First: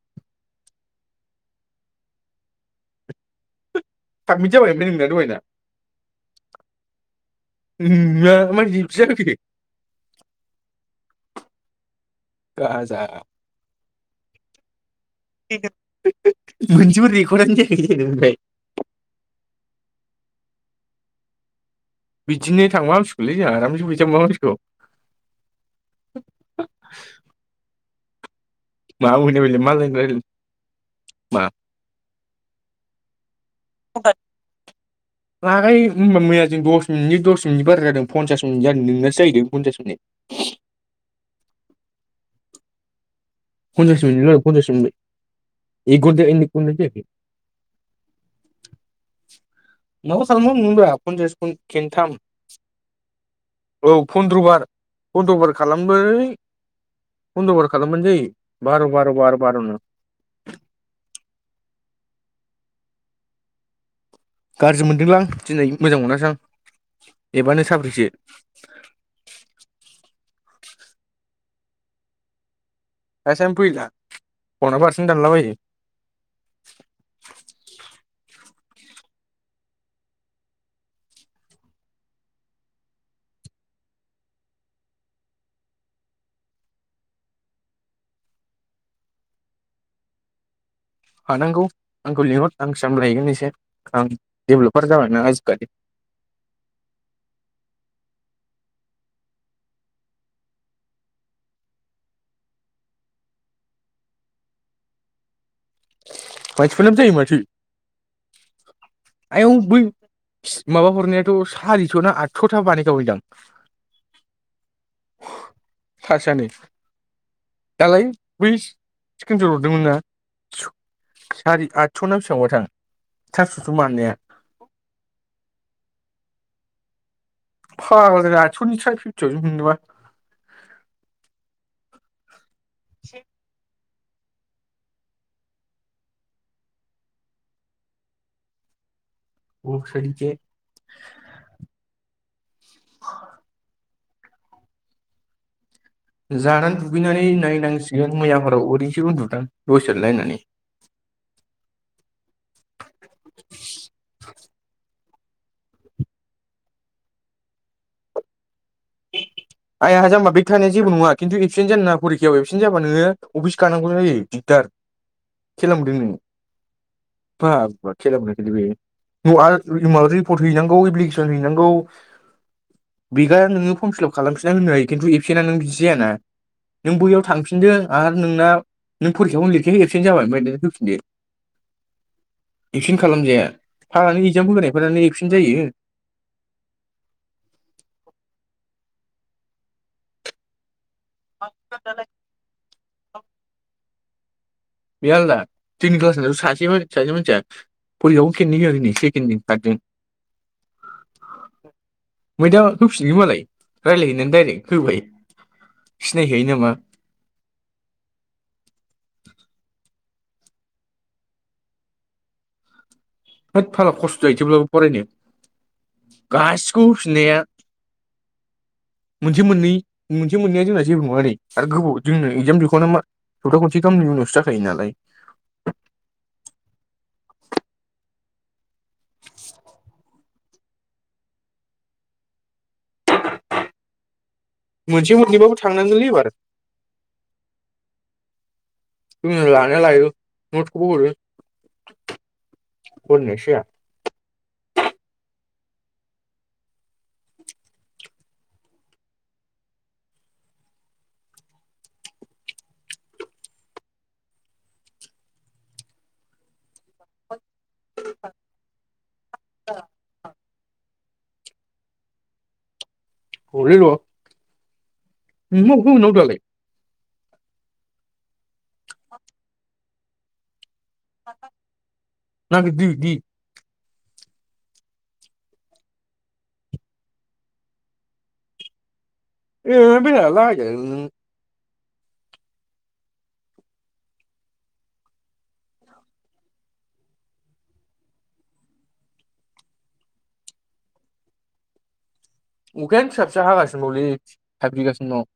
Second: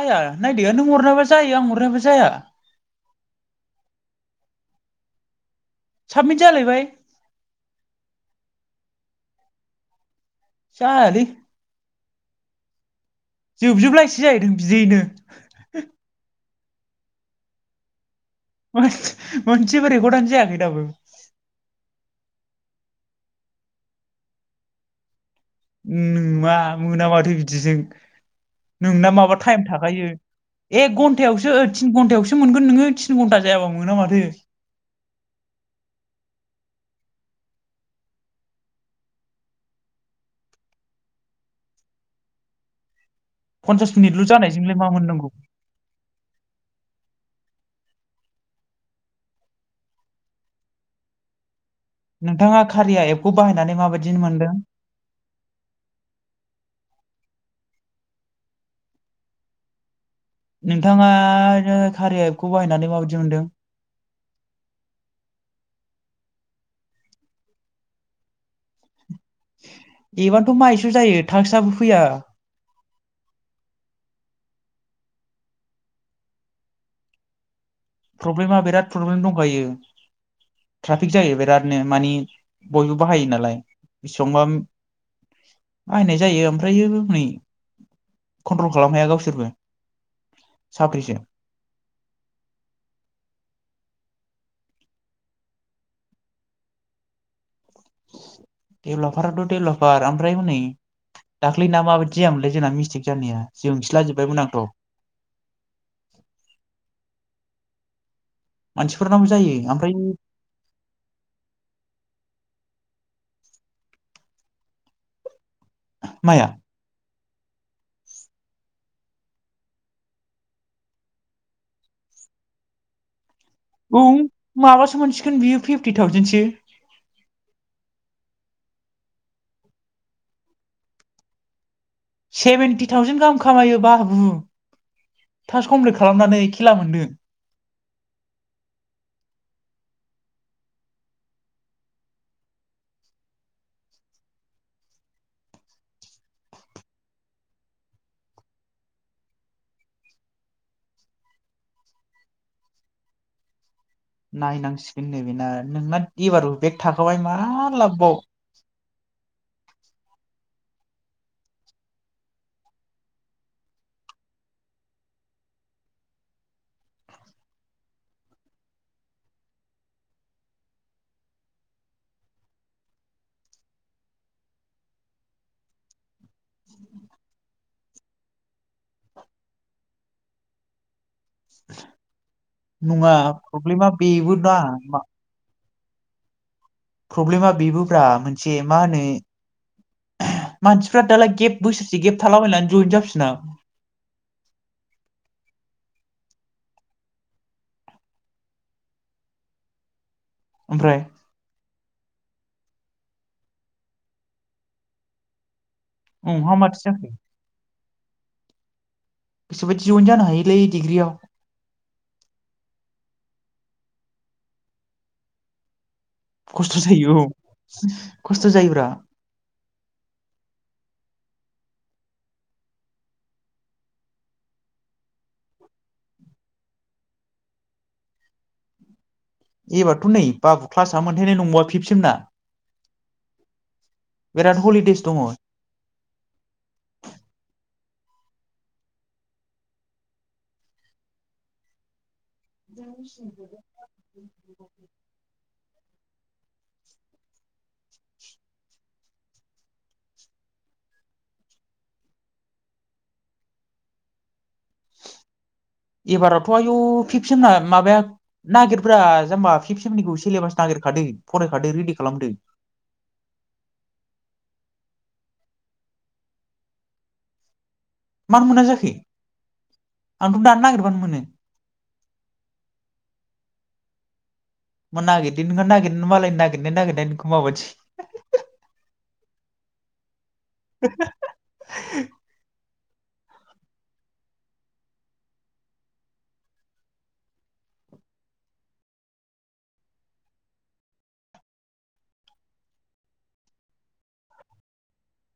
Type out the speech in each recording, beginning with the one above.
आइया नायदो नों हरनायाबा जायो आं हरनायाबा जाया। साबमित जाबाय ओमफ्राय नोंनिया दहायना साबमिट जालायबाय [unintelligible] जायालै गाजा जोबजोबलायसै जाहैदों बिदियैनो मोनसेबो रेखदानो जायाखै ओमफ्राय मोन मोनसेबो रेखरद'आनो जायाखै दाबो बिदिनो थांबा हसिगौलै जोंहा आरामसे फैसा मोनबा हामसिगौ [unintelligible] माथो बिदिजों मा नोंना माबा मोना बेलाय टाइम मालायनि थाखायो रायलाय एक मा घन्टायावसो तिन घन्टायावसो मोनगोन नोङो तिन घन्टा जायाबा मोना माथो लागाय होमबा मैया जों दस मिनिटनि दस मिनिटनि बारा जादों पन्सास मिनिट जादों नोंनासो जाहैदों पन्सास मिनिट पन्सास मिनिटल' मिनि पसास जानायजोंलाय मा मिद मोननांगौ एग घन्टा एख घन्टा जायाखै न सालम मोनोबा आ [unintelligible] खेनथाम नोंथाङा खारिया एपखौ बाहायनानै औ माबायदि मोनदों पन्द्रबार फन्द्रबार खालाम बै फन्द्रबार खालाम मोनजै बार बार' बार बारनो बेखौ बाहायनानै माबायदि मोनदों? गाज्रि मोनदोंलांं दिनै मोजां मोनासै आं एबानो [inaudible] एबथ' माइसो जायो थांसाबो फैया थासानो फैला पनाबो हारसिं नो दानला बायो। प्रब्लेमा बिराद प्रब्लेम दंखायो ट्राफिक जायो बिरादनो मानि बयबो बाहायो नालाय बेसेबांबा बाहायनाय जायो ओमफ्रायो हनै कन्ट्रल खालाम हाया गावसोरबो साब्रैसो हानांगौ आंखौ लिंहर आसाम लायगोन एसे आं डेभेलपार जाबायना आजिखालि डेभलपाराथ' डेभलपार ओमफ्राय हनै दाख्लै ना माबायदि जायामोनलाय जोंना मिस्टेक जानाया जोंसिला जोबबायमोन आंथ' मानसिफ्रानो फोयो माथो। मानसिफोरनाव आयं जायो बै ओमफ्राय सि माबा हरनायाथ' सारिस' ना आठस'था बानाय जैदां थसानो माया दालाय बै सिख्रिनसथ ज हरदोंमोन स सारि आठस'ना बेसेबांबा थां औ माबासो मोनसिगोन बियो फिफ्टि थावजेनसो फागला आस'नि फिफ्टि टावजेन मोनो नामा। सेभेेनटि थावजेेन गाहाम खामायोबा उम थास खमफ्लेट खालामनानै खेला मोनदों [unintelligible] जानानै दुगैनानै नायनांसिगोन मैयाफोराव ओरैसो उन्दुां दसे नायनानै नाय नां दो बेना नोंना एबारबो बेग थाखाबाय मा लाबबाव आया जाम्बा बेख थानाया जेबो नङा खिन्थु एबसेन्ट जानो नाङा फरिखायाव एबसेन्ट जाबा नोङो अफिस गानांगौ जायो दिगदार [inaudible] मोनदों नोङो बा बा [inaudible] बियो ना रिपर्ट हैनांगौ एफ्लिकेसन हैनांगौ बिगार नोङो फर्म फिल खालामफिनना होनो हायो खिन्थु एबसेन्टआ नों बिदि जायाना नों बैयाव थांफिनदो आरो नोंना नों फरिखाखौनो लिरखिहाय एबसेन्ट जाबाय ओमफ्राय नों होफिनदो एक्सिन्ट नङा खालामजाया प्रब्लेमा [inaudible] बेबो एगजाम ना होग्रायफोरानो एक्सिन्ट जायो। प्रब्लेमा बेबोब्रा मोनसे मा होनो मानसि दालाय बोसोरसे गेब थलाबायनानै जजाब [unintelligible] बे आलादा जोंनि क्लासनिथ' सासे सासे मानसिया परिखाखौनो खेनै होया खैनो सेकेणडजों थार्दजों ओमफ्राय मैदा होफिनगोन मालाय रायज्लायहैनानै डायरेक्ट होबाय। उ सिनायखायो हा नामा माथो जाखो बायदि जइन जानो हायोलै दिग्रियाव हैद फाग्ला खस्थ' जायो थेवब्लाबो फरायनो खस्थ' गासिखौबो जायो औ होफिनाया खस्थ' जायोब्रा मोनसे मोननै मोनसे मोननैया जोंना जेबो नङा आदै आरो गोबाव जोंनो इगजाम जोबखांना मा सप्ता खनसे गाहामनि उनावसो जाखायो नालाय ओम एबारथ' नै बाबु क्लासान मोनहैनाय नंला फिफ्थ सेम ना मोनसे मोननैबाबो थांनांगोनलै एबार जों लानाया लायो नथखौबो हरो हरनायासो जाया ओम औ एबारावथ' आयु फिफ सेम ना माबाया नागिरब्रा जामबा फिफ सेमनिखौ सिलेबास नागिरखादो फरायखादो रेडि खालामदो र' लै र' [unintelligible] दालाय मानो मोना जाखै आंथ' दानो नागिर ना बिबदि बिबदि मा नागिरदों नोंहा नागिरनो मालाय नागिरनाय नागिरनाय नोंखौ माबादि [unintelligible] [unintelligible] उखायनो फिसा फिसा हागासिनो बावलै थायफ्रिगासिनो दं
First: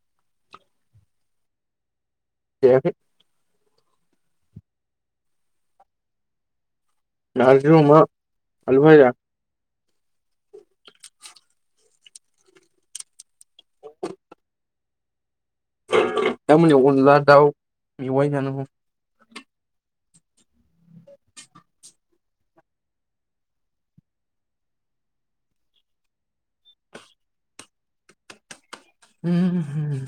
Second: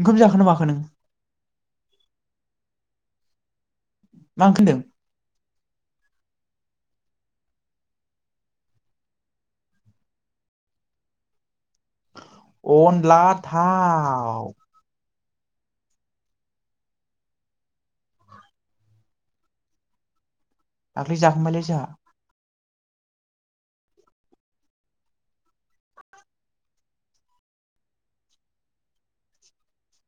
ओंखाम जाखोन ना माखो नों जायाखै मा ओंख्रिहोनदों? नार्जिजों अमा आलु फाजा अनला थाव दा मोनायाव अनला दाव मेवाय जानांगौ दाख्लै जाखांबायालै जाहा ओम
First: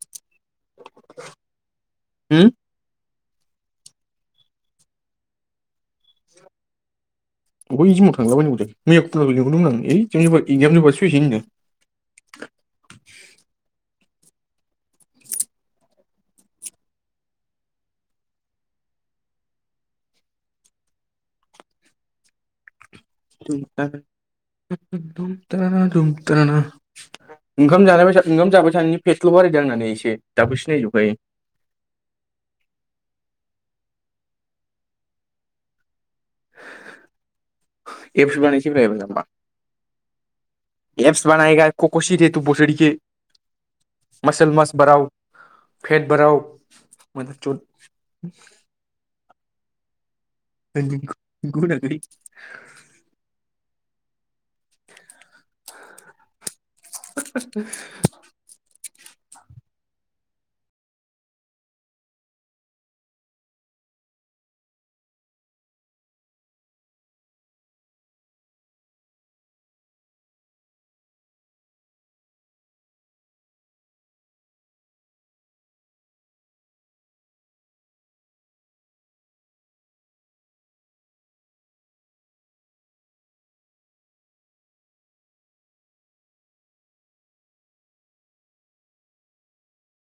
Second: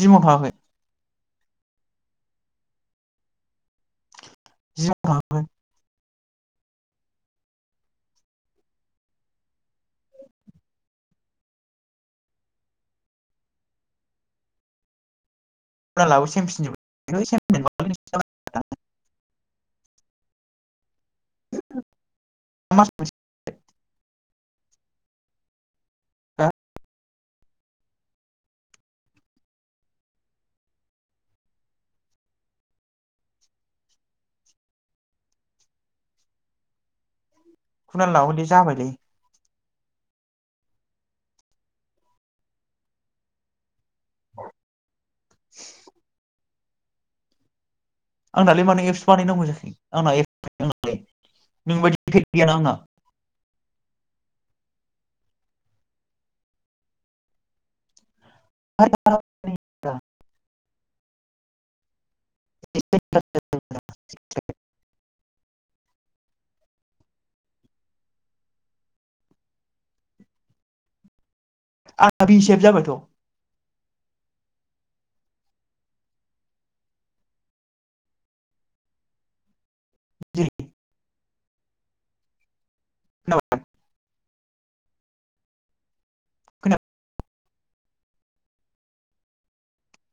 जिमाव थांआखै होम जिमाव थांआखै बबै जिमाव थांलाबाय नांगौ जाखो मैया [unintelligible] लिंहरदोंमोन आं ओइ [unintelligible] एकजाम जोबा फैसै होनदो [unintelligible] [unintelligible] [unintelligible] [unintelligible] ओंखाम जानायबायसा ओंखाम जाबाय थानानै पेक्सल' बारायदों आंना नै एसे दाबो सिनायजोबखायो खुना एबसुब लाबोदो जाबायलै बानायसैब्रा [unintelligible] एप्स बानायईगा कक'शिटे [unintelligible] मसल मस बारउ फेट बाराव ओम आंनालाय माने एप्स बानायनांगौ जाखै आंना ए फाय आंना लाय नों बायदि फेख गैयाना आंना। [unintelligible] [unintelligible] [unintelligible] आंना भिशेब जाबायथ'। जेरि खोनाबाय खोनाप